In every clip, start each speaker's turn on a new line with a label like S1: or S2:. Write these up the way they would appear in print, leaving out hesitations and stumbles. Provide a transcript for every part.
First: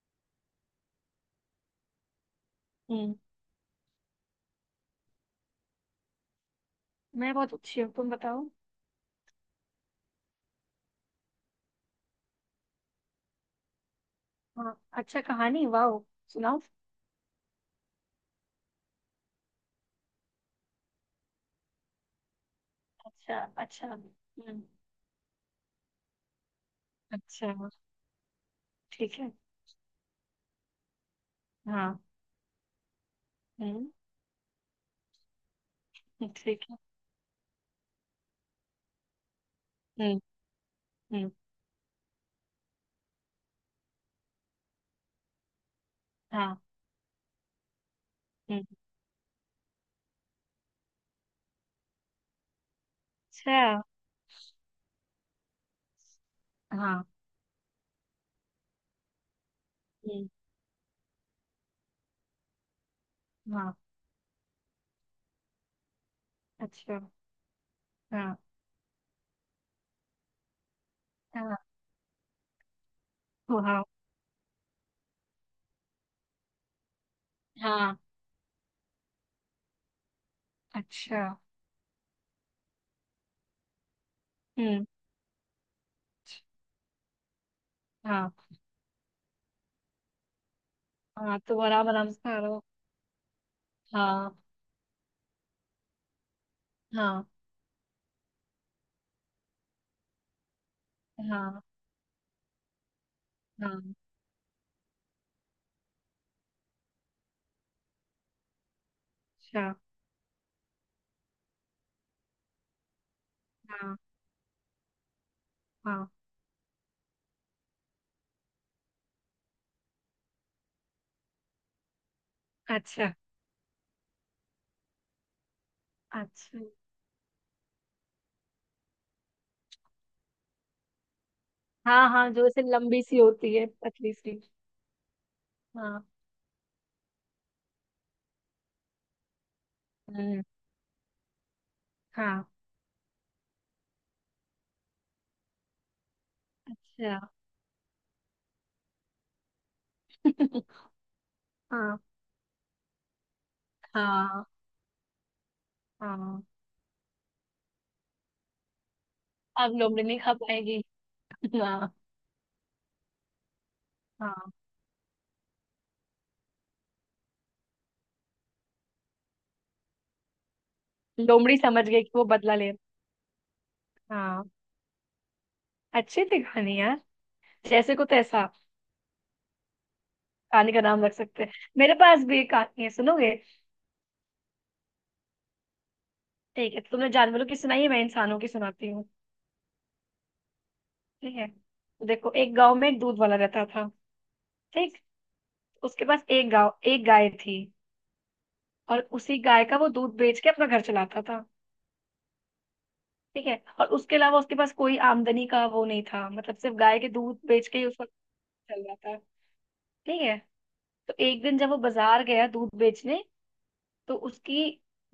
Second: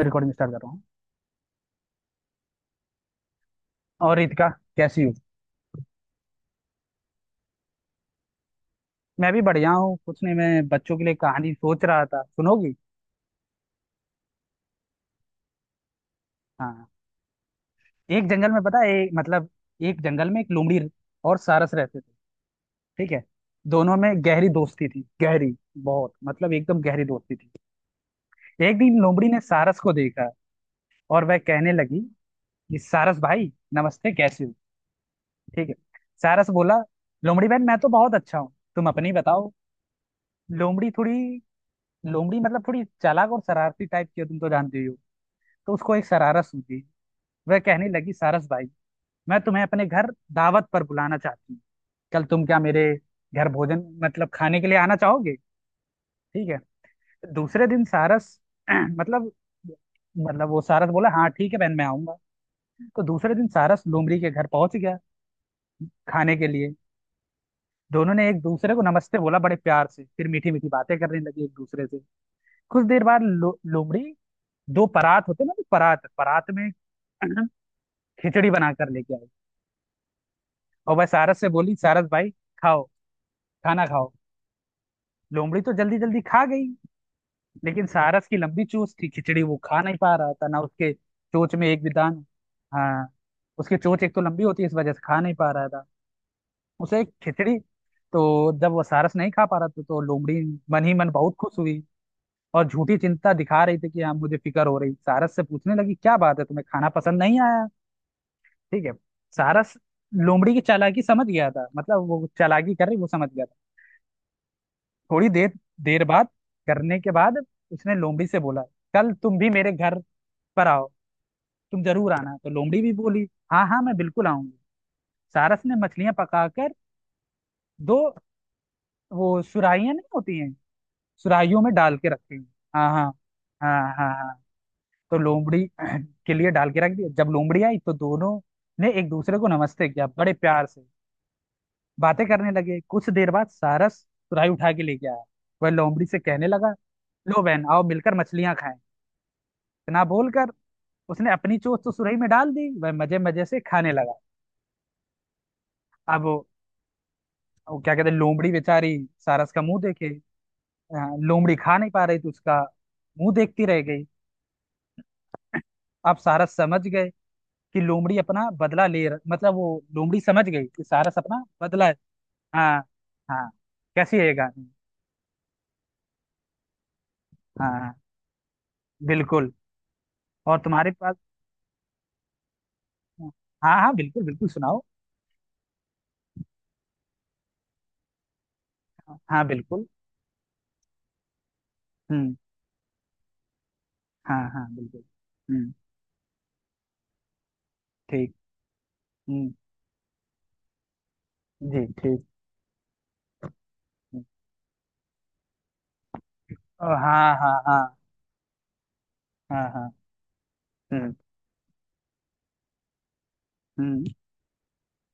S1: Recording start कर रहा हूँ।
S2: हम्म।
S1: और रितिका, कैसी हो?
S2: मैं बहुत अच्छी हूँ, तुम बताओ।
S1: मैं भी बढ़िया हूँ। कुछ नहीं, मैं बच्चों के लिए कहानी सोच रहा था, सुनोगी?
S2: हाँ, अच्छा कहानी, वाओ। सुनाओ।
S1: हाँ। एक जंगल में पता है, एक जंगल में एक लोमड़ी और सारस रहते थे। ठीक है।
S2: अच्छा, अच्छा।
S1: दोनों में गहरी
S2: हम्म।
S1: दोस्ती थी, गहरी बहुत मतलब एकदम गहरी दोस्ती थी।
S2: अच्छा।
S1: एक दिन
S2: ठीक
S1: लोमड़ी
S2: है।
S1: ने सारस को देखा और वह कहने लगी
S2: हाँ।
S1: कि सारस भाई,
S2: हम्म।
S1: नमस्ते, कैसे हो? ठीक है। सारस
S2: ठीक
S1: बोला,
S2: है।
S1: लोमड़ी बहन, मैं तो बहुत अच्छा हूँ, तुम अपनी बताओ।
S2: हम्म।
S1: लोमड़ी थोड़ी
S2: हम्म।
S1: लोमड़ी थोड़ी चालाक और शरारती टाइप की हो, तुम तो जानते ही हो। तो उसको एक शरारत
S2: हाँ।
S1: सूझी। वह कहने लगी, सारस भाई,
S2: हम्म।
S1: मैं तुम्हें अपने घर दावत पर बुलाना चाहती हूँ। कल तुम क्या मेरे घर भोजन
S2: अच्छा।
S1: खाने के लिए आना चाहोगे? ठीक है।
S2: हाँ।
S1: दूसरे दिन सारस मतलब
S2: हम्म,
S1: वो सारस बोला, हाँ ठीक है बहन, मैं आऊंगा। तो दूसरे दिन
S2: हाँ।
S1: सारस लोमड़ी के घर पहुंच गया खाने के लिए।
S2: अच्छा।
S1: दोनों ने
S2: हाँ,
S1: एक दूसरे को नमस्ते बोला बड़े प्यार से, फिर मीठी मीठी बातें करने लगी एक
S2: हाँ।
S1: दूसरे से। कुछ देर बाद
S2: वाह।
S1: लोमड़ी, दो परात होते ना, तो परात परात में
S2: हाँ।
S1: खिचड़ी बनाकर लेके आई। और वह
S2: अच्छा।
S1: सारस से बोली, सारस भाई खाओ, खाना खाओ।
S2: हम्म।
S1: लोमड़ी तो जल्दी जल्दी खा गई, लेकिन सारस
S2: हाँ।
S1: की लंबी चोंच थी, खिचड़ी वो खा नहीं पा रहा था ना, उसके
S2: हाँ,
S1: चोंच
S2: तो
S1: में एक
S2: आराम
S1: भी
S2: आराम से
S1: दाना।
S2: करो।
S1: हाँ। उसकी चोंच एक तो
S2: हाँ।
S1: लंबी होती है, इस वजह से खा नहीं पा रहा था उसे एक
S2: हाँ।
S1: खिचड़ी। तो जब वो सारस नहीं खा पा रहा था, तो लोमड़ी मन ही मन बहुत खुश
S2: हाँ।
S1: हुई और झूठी चिंता दिखा रही थी
S2: हाँ।
S1: कि हाँ मुझे फिक्र हो रही, सारस से पूछने लगी क्या बात है, तुम्हें खाना पसंद नहीं आया? ठीक है। सारा
S2: अच्छा।
S1: स- लोमड़ी की चालाकी समझ गया था, वो चालाकी कर रही, वो समझ गया था।
S2: हाँ।
S1: थोड़ी देर देर
S2: हाँ।
S1: बाद करने के बाद उसने लोमड़ी से बोला, कल तुम भी मेरे घर पर आओ, तुम जरूर आना। तो लोमड़ी भी
S2: अच्छा।
S1: बोली, हाँ हाँ, मैं बिल्कुल आऊंगी। सारस ने मछलियां
S2: अच्छा।
S1: पकाकर दो, वो सुराहियां नहीं होती हैं, सुराहियों में डाल के
S2: हाँ, हाँ
S1: रखी।
S2: जो ऐसे
S1: हाँ
S2: लंबी
S1: हाँ
S2: सी होती है,
S1: हाँ। हाँ
S2: पतली
S1: हाँ।
S2: सी।
S1: तो लोमड़ी
S2: हाँ।
S1: के लिए डाल के रख दिया। जब लोमड़ी आई तो दोनों ने एक दूसरे को नमस्ते किया बड़े
S2: हम्म,
S1: प्यार से, बातें
S2: हाँ।
S1: करने लगे। कुछ देर बाद सारस तुरई उठा के लेके आया। वह लोमड़ी से कहने लगा,
S2: अच्छा।
S1: लो बहन आओ मिलकर मछलियां खाएं। इतना बोलकर उसने अपनी चोंच तो
S2: हाँ,
S1: सुरही में डाल दी, वह मजे मजे से खाने लगा।
S2: हाँ,
S1: अब वो
S2: हाँ।
S1: वो क्या कहते हैं, लोमड़ी बेचारी सारस का
S2: अब
S1: मुंह
S2: लोमड़ी
S1: देखे।
S2: नहीं खा पाएगी।
S1: अ, लोमड़ी खा नहीं
S2: हाँ।
S1: पा रही, तो उसका मुंह देखती रह गई।
S2: हाँ।
S1: अब सारस समझ गए कि लोमड़ी अपना बदला ले रह- मतलब वो लोमड़ी समझ गई कि सारस अपना
S2: लोमड़ी समझ
S1: बदला।
S2: गई कि वो बदला ले।
S1: हाँ। हाँ। कैसी है ये
S2: हाँ।
S1: कहानी?
S2: अच्छी थी कहानी यार।
S1: हाँ हाँ,
S2: जैसे को तैसा।
S1: बिल्कुल। और
S2: कहानी का
S1: तुम्हारे
S2: नाम रख
S1: पास?
S2: सकते हैं। मेरे पास भी एक कहानी है,
S1: हाँ।
S2: सुनोगे?
S1: हाँ हाँ, बिल्कुल बिल्कुल सुनाओ।
S2: ठीक है, तो तुमने जानवरों की सुनाई है, मैं इंसानों की सुनाती हूँ।
S1: हाँ बिल्कुल।
S2: ठीक है, तो देखो,
S1: हम्म।
S2: एक गांव में एक दूध वाला रहता था।
S1: हाँ हाँ
S2: ठीक।
S1: बिल्कुल। हम्म।
S2: उसके पास एक गांव एक गाय थी।
S1: ठीक।
S2: और उसी
S1: हम्म।
S2: गाय का वो दूध बेच के अपना घर चलाता था।
S1: जी ठीक।
S2: ठीक है। और उसके
S1: हम्म,
S2: अलावा उसके पास कोई आमदनी का वो नहीं था, मतलब सिर्फ
S1: ओ,
S2: गाय के
S1: हाँ
S2: दूध
S1: हाँ
S2: बेच
S1: हाँ।
S2: के ही उसका चल रहा था।
S1: हाँ हाँ।
S2: ठीक है।
S1: हम्म।
S2: तो एक दिन जब वो बाजार गया दूध बेचने,
S1: हम्म।
S2: तो उसकी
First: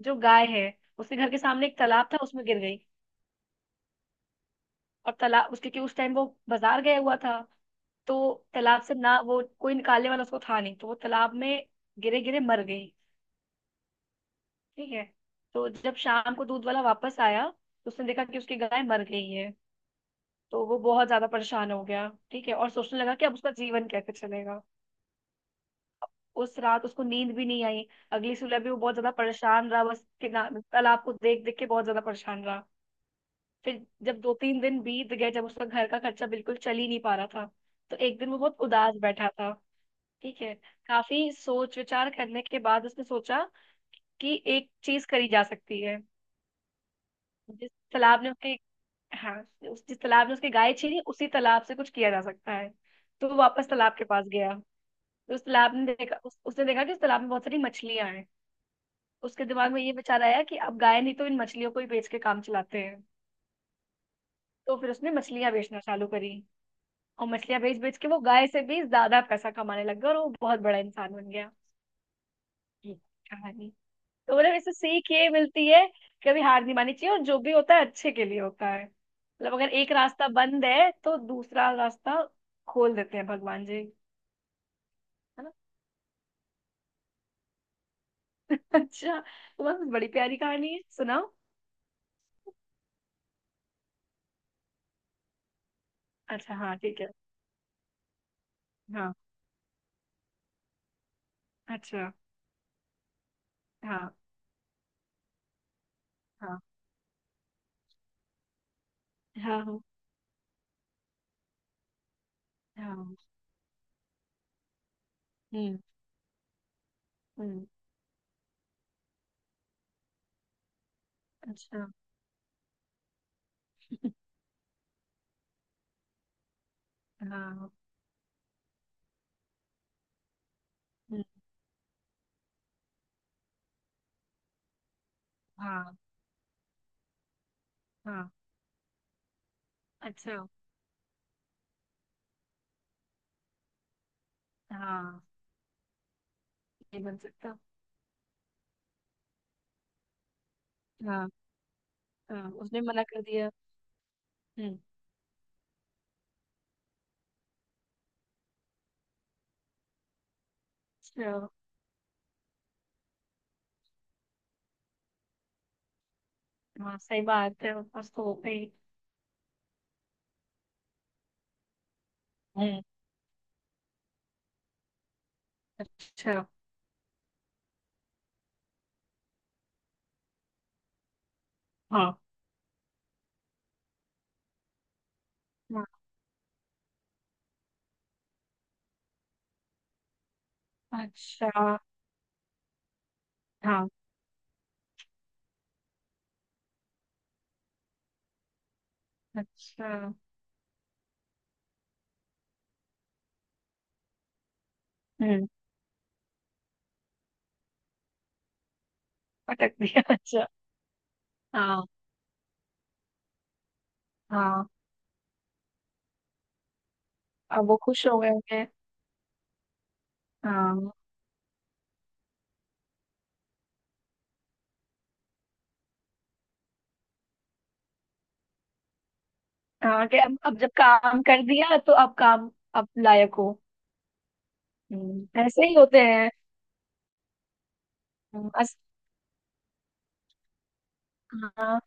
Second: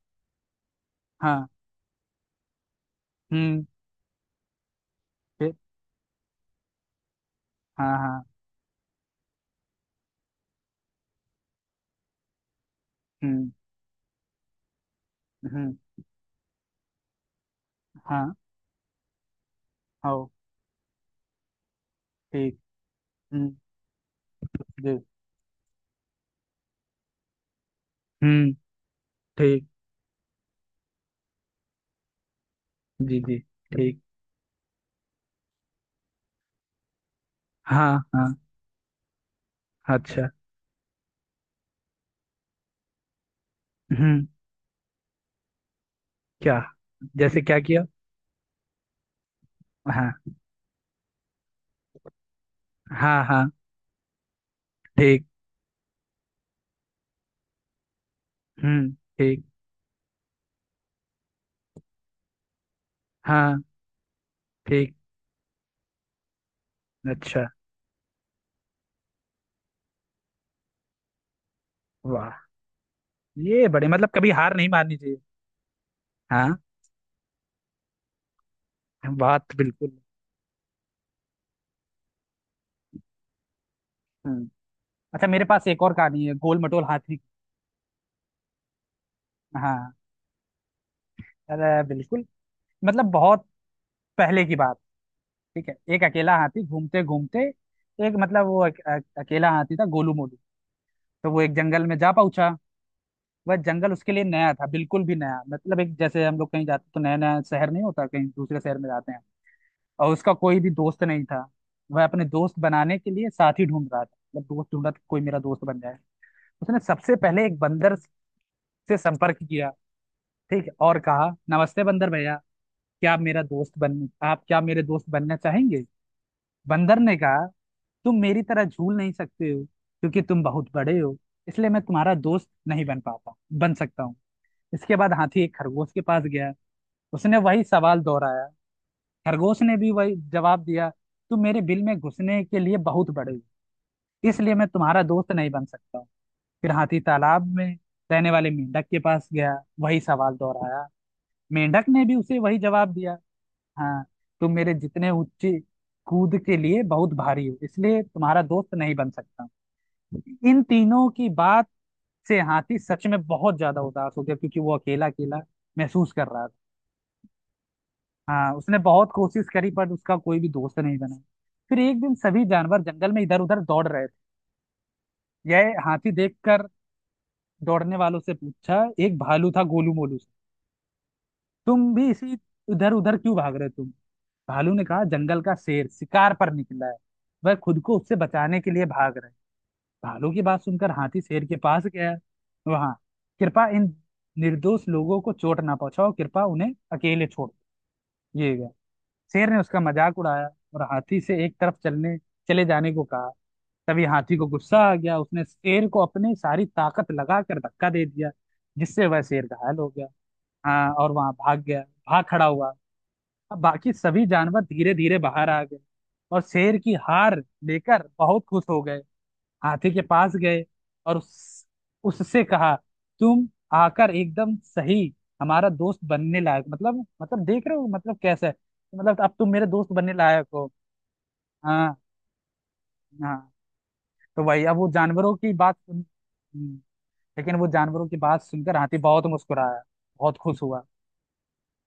S2: जो गाय है, उसके घर के
S1: हाँ।
S2: सामने एक तालाब था, उसमें गिर गई।
S1: हम्म।
S2: और तालाब
S1: फिर,
S2: उसके, क्योंकि उस टाइम वो बाजार गया हुआ था,
S1: हाँ हाँ।
S2: तो तालाब से ना वो कोई निकालने वाला उसको था नहीं, तो वो तालाब में गिरे गिरे मर गई।
S1: हम्म।
S2: ठीक है। तो
S1: हम्म।
S2: जब शाम को दूध वाला वापस आया, तो उसने देखा
S1: हाँ।
S2: कि उसकी गाय मर गई है।
S1: हो।
S2: तो वो बहुत ज्यादा परेशान हो गया, ठीक है,
S1: ठीक।
S2: और सोचने लगा कि अब उसका
S1: हम्म।
S2: जीवन कैसे चलेगा।
S1: जी।
S2: उस रात उसको नींद भी नहीं आई। अगली
S1: हम्म।
S2: सुबह भी वो बहुत ज्यादा
S1: ठीक।
S2: परेशान रहा, बस तालाब को देख देख के बहुत ज्यादा परेशान रहा।
S1: जी जी।
S2: फिर
S1: ठीक।
S2: जब दो तीन दिन बीत गए, जब उसका घर का खर्चा बिल्कुल चल ही नहीं पा रहा था,
S1: हाँ
S2: तो एक दिन
S1: हाँ।
S2: वो बहुत उदास बैठा था।
S1: अच्छा।
S2: ठीक है। काफी सोच विचार करने के बाद उसने सोचा
S1: हम्म।
S2: कि एक चीज करी जा सकती है।
S1: क्या? जैसे क्या
S2: जिस
S1: किया?
S2: तालाब ने उसके, हाँ, उस जिस
S1: हाँ
S2: तालाब ने उसकी गाय छीनी, उसी तालाब से कुछ किया जा सकता है।
S1: हाँ
S2: तो वो
S1: हाँ।
S2: वापस तालाब के पास गया।
S1: ठीक।
S2: तो उस तालाब ने देखा उस, उसने देखा कि उस तालाब में बहुत सारी मछलियां हैं।
S1: हम्म। ठीक।
S2: उसके दिमाग में ये विचार आया कि अब गाय नहीं तो इन मछलियों को ही बेच के काम चलाते हैं।
S1: हाँ।
S2: तो फिर
S1: ठीक।
S2: उसने मछलियां बेचना चालू करी। और
S1: अच्छा।
S2: मछलियां बेच बेच के वो गाय से भी ज्यादा पैसा कमाने लग गया, और वो बहुत बड़ा इंसान बन गया।
S1: वाह!
S2: ये
S1: ये
S2: कहानी।
S1: बड़े, कभी
S2: तो
S1: हार
S2: मतलब
S1: नहीं
S2: इससे
S1: माननी
S2: सीख
S1: चाहिए।
S2: ये मिलती है, कभी
S1: हाँ
S2: हार नहीं माननी चाहिए और जो भी होता है अच्छे के लिए होता है। मतलब
S1: बात
S2: अगर एक
S1: बिल्कुल।
S2: रास्ता बंद है तो दूसरा रास्ता खोल देते हैं भगवान जी,
S1: हम्म। अच्छा
S2: है
S1: मेरे
S2: ना?
S1: पास एक और कहानी है, गोल मटोल हाथी।
S2: अच्छा, तो बस,
S1: हाँ।
S2: बड़ी प्यारी कहानी है, सुनाओ।
S1: अरे बिल्कुल। बहुत पहले की बात, ठीक है, एक अकेला
S2: अच्छा,
S1: हाथी
S2: हाँ, ठीक
S1: घूमते
S2: है।
S1: घूमते, एक
S2: हाँ।
S1: अकेला हाथी था गोलू मोलू। तो वो एक जंगल में
S2: अच्छा।
S1: जा पहुंचा। वह जंगल
S2: हाँ।
S1: उसके लिए नया था, बिल्कुल भी नया, एक, जैसे हम लोग
S2: हाँ,
S1: कहीं जाते तो नया नया शहर नहीं होता, कहीं दूसरे शहर में जाते हैं।
S2: हाँ, हाँ,
S1: और उसका कोई भी दोस्त नहीं था। वह अपने दोस्त बनाने के
S2: हाँ।
S1: लिए साथी ढूंढ रहा था, दोस्त ढूंढ रहा था कि कोई मेरा दोस्त
S2: हम्म।
S1: बन जाए। उसने सबसे पहले एक
S2: हम्म।
S1: बंदर से संपर्क किया। ठीक है, और कहा,
S2: अच्छा।
S1: नमस्ते बंदर भैया, क्या आप मेरा दोस्त बन आप क्या मेरे दोस्त बनना चाहेंगे? बंदर ने कहा,
S2: हाँ।
S1: तुम मेरी तरह झूल नहीं सकते हो क्योंकि तुम बहुत बड़े हो,
S2: हम्म,
S1: इसलिए मैं तुम्हारा दोस्त नहीं बन सकता हूँ। इसके बाद हाथी एक खरगोश
S2: हाँ।
S1: के पास गया, उसने वही सवाल
S2: हाँ।
S1: दोहराया। खरगोश ने भी वही
S2: अच्छा।
S1: जवाब दिया, तुम मेरे बिल में घुसने के लिए बहुत बड़े हो, इसलिए मैं तुम्हारा
S2: हाँ।
S1: दोस्त नहीं बन सकता हूँ। फिर हाथी
S2: ये बन
S1: तालाब
S2: सकता।
S1: में रहने वाले मेंढक के पास गया, वही सवाल दोहराया।
S2: हाँ।
S1: मेंढक ने भी उसे
S2: हाँ
S1: वही
S2: उसने
S1: जवाब
S2: मना
S1: दिया।
S2: कर दिया।
S1: हाँ। तुम मेरे
S2: हम्म।
S1: जितने ऊंचे कूद के लिए बहुत भारी हो, इसलिए तुम्हारा दोस्त नहीं बन सकता। इन तीनों की
S2: अच्छा।
S1: बात से हाथी सच में बहुत ज्यादा उदास हो गया, क्योंकि वो अकेला अकेला महसूस कर रहा था।
S2: हाँ, सही बात है उसको हो
S1: हाँ।
S2: गई।
S1: उसने बहुत कोशिश करी पर उसका कोई भी दोस्त नहीं बना। फिर एक दिन सभी
S2: हम्म,
S1: जानवर जंगल में इधर उधर दौड़ रहे थे, यह हाथी
S2: अच्छा।
S1: देखकर दौड़ने वालों से पूछा, एक भालू था गोलू मोलू से, तुम भी
S2: हाँ,
S1: इसी इधर उधर क्यों भाग रहे हो तुम? भालू ने कहा, जंगल का
S2: हाँ,
S1: शेर शिकार पर निकला है, वह खुद को उससे बचाने के लिए भाग रहे। भालू की बात सुनकर हाथी शेर के
S2: अच्छा।
S1: पास गया, वहां कृपा
S2: हाँ।
S1: इन निर्दोष लोगों को चोट ना पहुंचाओ, कृपा उन्हें अकेले छोड़ ये गया। शेर ने उसका
S2: अच्छा।
S1: मजाक उड़ाया और हाथी से एक तरफ चलने चले जाने को कहा। तभी हाथी को गुस्सा आ गया, उसने
S2: हम्म।
S1: शेर को अपनी सारी ताकत लगाकर धक्का दे दिया, जिससे वह शेर
S2: पटक
S1: घायल हो
S2: दिया,
S1: गया।
S2: अच्छा।
S1: हाँ, और वहां
S2: हाँ।
S1: भाग खड़ा हुआ। अब बाकी सभी जानवर
S2: हाँ।
S1: धीरे धीरे बाहर आ गए और शेर की हार
S2: अब वो
S1: लेकर
S2: खुश हो गए
S1: बहुत खुश
S2: होंगे।
S1: हो गए, हाथी के पास गए
S2: हाँ।
S1: और उससे कहा तुम आकर एकदम सही, हमारा दोस्त बनने लायक, देख रहे हो कैसा है, अब तुम मेरे दोस्त
S2: हाँ
S1: बनने
S2: कि अब
S1: लायक
S2: अब जब
S1: हो।
S2: काम कर दिया तो
S1: हाँ।
S2: अब काम। अब लायक
S1: हाँ।
S2: हो।
S1: तो वही, अब वो जानवरों की
S2: ऐसे ही
S1: बात सुन,
S2: होते हैं।
S1: हम्म, लेकिन वो जानवरों की बात
S2: हम्म,
S1: सुनकर
S2: अस,
S1: हाथी बहुत मुस्कुराया, बहुत खुश हुआ।
S2: हाँ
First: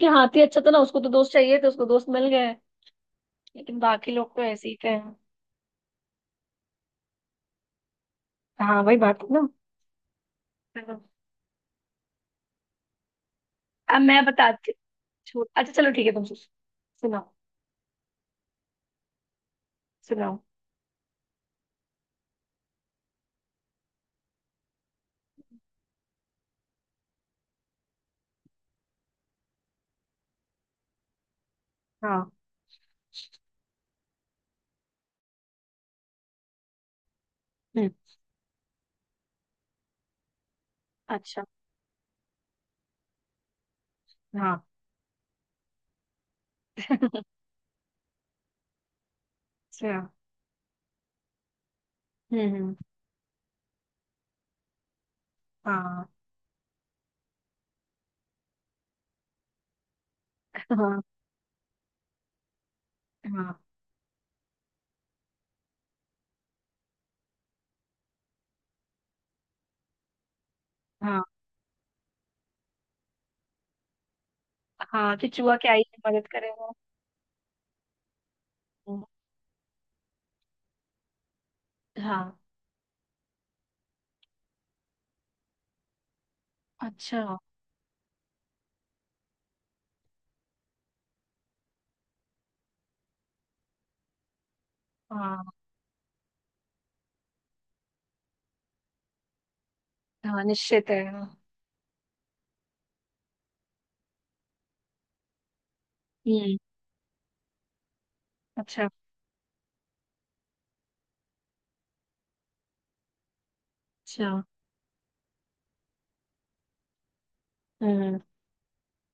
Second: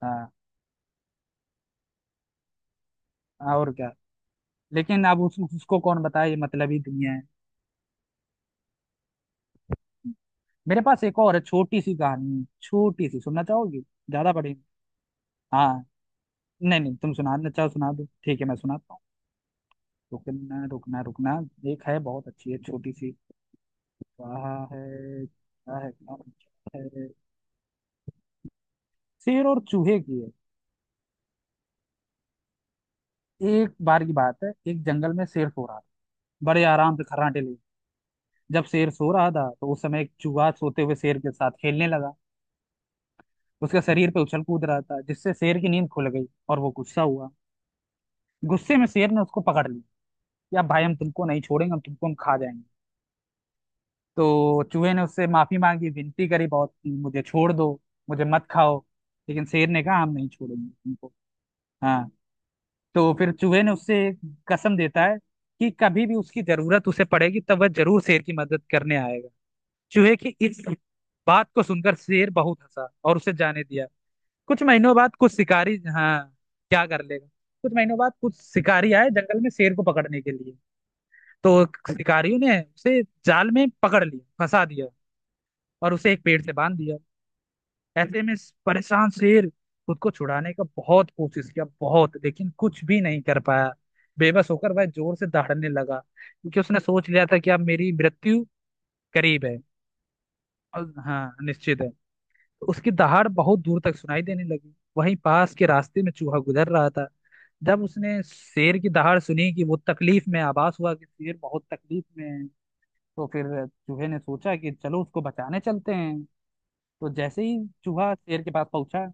S2: कि
S1: हाँ
S2: हाथी अच्छा था ना, उसको तो दोस्त चाहिए थे, उसको दोस्त मिल गए।
S1: और
S2: लेकिन
S1: क्या।
S2: बाकी लोग तो ऐसे ही थे।
S1: लेकिन अब उसको कौन बताए ये मतलबी दुनिया है।
S2: हाँ, वही बात है ना।
S1: मेरे पास
S2: चलो
S1: एक और है, छोटी सी कहानी है छोटी सी, सुनना चाहोगी?
S2: अब मैं
S1: ज्यादा बड़ी नहीं।
S2: बताती हूँ। अच्छा
S1: हाँ,
S2: चलो ठीक है, तुम
S1: नहीं नहीं, तुम
S2: सुनाओ।
S1: सुना दो, अच्छा सुना दो, ठीक है मैं सुनाता हूँ।
S2: सुनाओ।
S1: रुकना रुकना रुकना, एक है बहुत अच्छी है, छोटी सी कहा है। क्या है क्या है? शेर और चूहे की है।
S2: हाँ।
S1: एक बार की बात है, एक जंगल में शेर सो रहा था, बड़े आराम से खर्राटे लिए।
S2: हम्म।
S1: जब शेर सो रहा था तो उस समय एक चूहा सोते हुए शेर के
S2: अच्छा।
S1: साथ खेलने लगा, उसके शरीर पे उछल कूद
S2: हाँ।
S1: रहा था, जिससे शेर की नींद खुल गई और वो गुस्सा हुआ। गुस्से में शेर ने उसको पकड़ लिया
S2: अच्छा।
S1: कि अब भाई हम तुमको नहीं छोड़ेंगे, हम खा
S2: हम्म।
S1: जाएंगे। तो चूहे ने उससे माफी मांगी,
S2: हाँ,
S1: विनती करी बहुत कि मुझे छोड़ दो, मुझे मत खाओ। लेकिन शेर ने कहा, हम नहीं छोड़ेंगे
S2: हाँ।
S1: तुमको। हाँ। तो फिर
S2: हाँ।
S1: चूहे ने उससे एक कसम देता है कि कभी भी उसकी जरूरत उसे पड़ेगी तब वह जरूर शेर की मदद करने आएगा। चूहे की इस
S2: हाँ।
S1: बात को सुनकर शेर बहुत हंसा और उसे जाने दिया। कुछ महीनों बाद
S2: हाँ कि
S1: कुछ
S2: चूहा क्या
S1: शिकारी,
S2: ही
S1: हाँ,
S2: मदद करेगा।
S1: क्या कर लेगा। कुछ महीनों बाद कुछ शिकारी
S2: हम्म,
S1: आए जंगल में शेर को पकड़ने के लिए। तो शिकारियों
S2: हाँ।
S1: ने उसे जाल में पकड़ लिया, फंसा दिया और उसे एक पेड़ से बांध दिया।
S2: अच्छा।
S1: ऐसे में इस परेशान शेर खुद को छुड़ाने का बहुत कोशिश किया, बहुत, लेकिन कुछ भी नहीं कर पाया। बेबस होकर वह जोर से
S2: हाँ।
S1: दहाड़ने लगा, क्योंकि उसने सोच लिया था कि अब मेरी मृत्यु करीब है,
S2: हाँ निश्चित
S1: और
S2: है,
S1: हाँ
S2: हाँ।
S1: निश्चित है। तो उसकी दहाड़ बहुत दूर तक सुनाई देने लगी, वहीं पास के रास्ते में चूहा
S2: हम्म।
S1: गुजर रहा था। जब उसने शेर की
S2: अच्छा।
S1: दहाड़ सुनी कि वो तकलीफ में, आभास हुआ कि शेर बहुत तकलीफ में है। तो फिर चूहे ने
S2: अच्छा।
S1: सोचा कि चलो उसको बचाने चलते हैं। तो जैसे ही चूहा
S2: हम्म।
S1: शेर के पास पहुंचा,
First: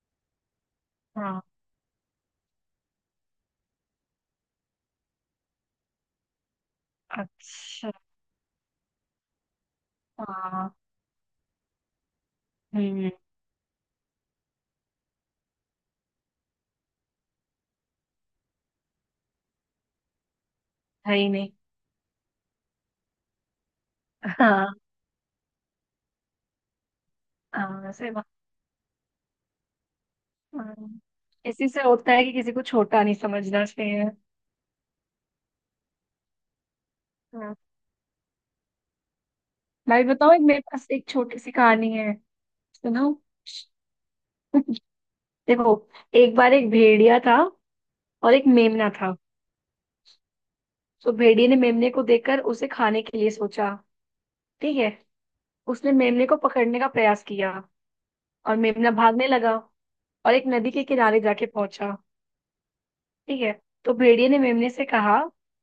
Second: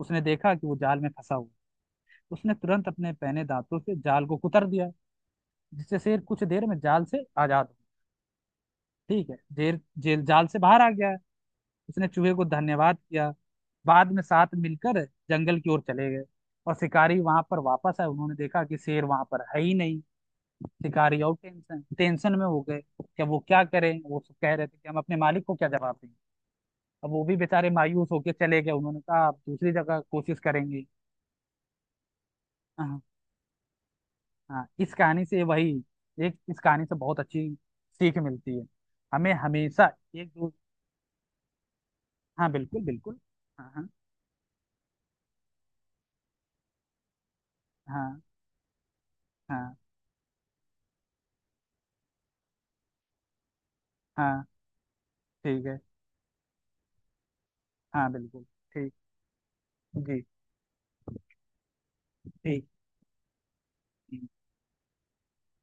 S1: उसने देखा कि वो जाल में फंसा
S2: हाँ।
S1: हुआ है। उसने तुरंत अपने पहने दांतों से जाल को कुतर दिया, जिससे शेर कुछ देर में जाल से आजाद हो,
S2: अच्छा।
S1: ठीक है, जेल जेल जाल से
S2: हाँ।
S1: बाहर आ गया है। उसने चूहे को धन्यवाद
S2: हम्म।
S1: किया। बाद में साथ मिलकर जंगल की ओर चले गए। और शिकारी वहां पर वापस आए, उन्होंने देखा कि शेर वहां पर है ही नहीं।
S2: है
S1: शिकारी
S2: ही
S1: और
S2: नहीं।
S1: टेंशन टेंशन में हो गए कि अब वो क्या करें, वो सब कह रहे
S2: हाँ।
S1: थे कि हम अपने मालिक को क्या जवाब दें। अब वो भी बेचारे
S2: हाँ
S1: मायूस
S2: वैसे बा-
S1: होके चले गए, उन्होंने कहा आप दूसरी जगह कोशिश
S2: हाँ,
S1: करेंगे।
S2: इसी से होता है कि किसी को
S1: हाँ।
S2: छोटा नहीं समझना चाहिए।
S1: हाँ इस कहानी से वही, एक इस कहानी से बहुत अच्छी
S2: हाँ,
S1: सीख मिलती है, हमें हमेशा,
S2: मैं भी
S1: एक
S2: बताऊँ, एक
S1: दू,
S2: मेरे पास एक छोटी सी कहानी है।
S1: हाँ बिल्कुल
S2: सुनो।
S1: बिल्कुल। हाँ हाँ
S2: देखो, एक बार एक भेड़िया था,
S1: हाँ।
S2: और एक मेमना था।
S1: हाँ
S2: तो भेड़िए ने मेमने को देखकर उसे खाने के लिए सोचा।
S1: हाँ।
S2: ठीक है।
S1: ठीक है।
S2: उसने मेमने को पकड़ने का प्रयास किया,
S1: हाँ बिल्कुल।
S2: और मेमना
S1: ठीक।
S2: भागने लगा,
S1: जी।
S2: और एक नदी के किनारे जाके पहुंचा।
S1: ठीक।
S2: ठीक है। तो
S1: हम्म।
S2: भेड़िए ने मेमने से कहा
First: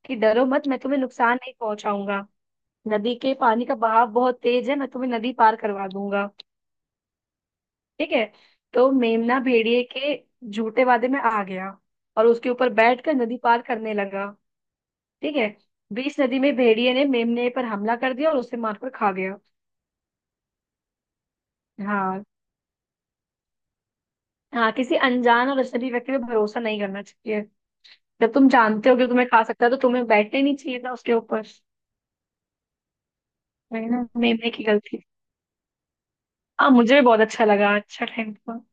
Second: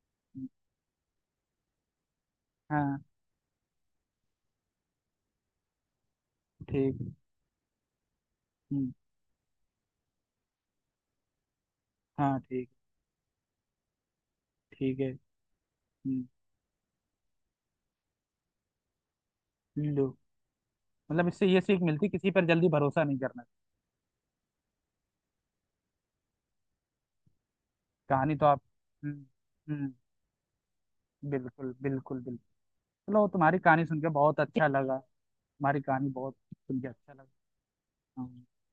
S2: कि डरो
S1: हम्म।
S2: मत, मैं तुम्हें नुकसान नहीं पहुंचाऊंगा।
S1: हाँ।
S2: नदी के पानी का बहाव बहुत तेज है, मैं तुम्हें नदी पार करवा दूंगा।
S1: ठीक।
S2: ठीक है। तो
S1: हम्म।
S2: मेमना भेड़िए के झूठे वादे में आ गया, और
S1: हाँ।
S2: उसके
S1: ठीक।
S2: ऊपर बैठकर नदी पार करने लगा।
S1: ठीक है।
S2: ठीक है। बीच
S1: हम्म,
S2: नदी में भेड़िए ने मेमने पर हमला कर दिया, और उसे मारकर खा गया।
S1: लो, मतलब इससे ये सीख मिलती है,
S2: हाँ,
S1: किसी पर जल्दी भरोसा नहीं करना।
S2: हाँ किसी अनजान और अजनबी व्यक्ति पे भरोसा नहीं करना चाहिए। जब
S1: कहानी तो
S2: तुम
S1: आप,
S2: जानते हो कि
S1: हम्म,
S2: तुम्हें खा सकता है, तो
S1: हम्म,
S2: तुम्हें बैठना ही नहीं चाहिए था उसके ऊपर।
S1: बिल्कुल बिल्कुल बिल्कुल। चलो तुम्हारी कहानी
S2: वही
S1: सुन
S2: ना,
S1: के बहुत
S2: मेमने की
S1: अच्छा
S2: गलती।
S1: लगा। तुम्हारी कहानी बहुत
S2: हाँ
S1: सुन के
S2: मुझे भी
S1: अच्छा
S2: बहुत
S1: लगा।
S2: अच्छा लगा, अच्छा
S1: हाँ।
S2: थैंक
S1: हाँ।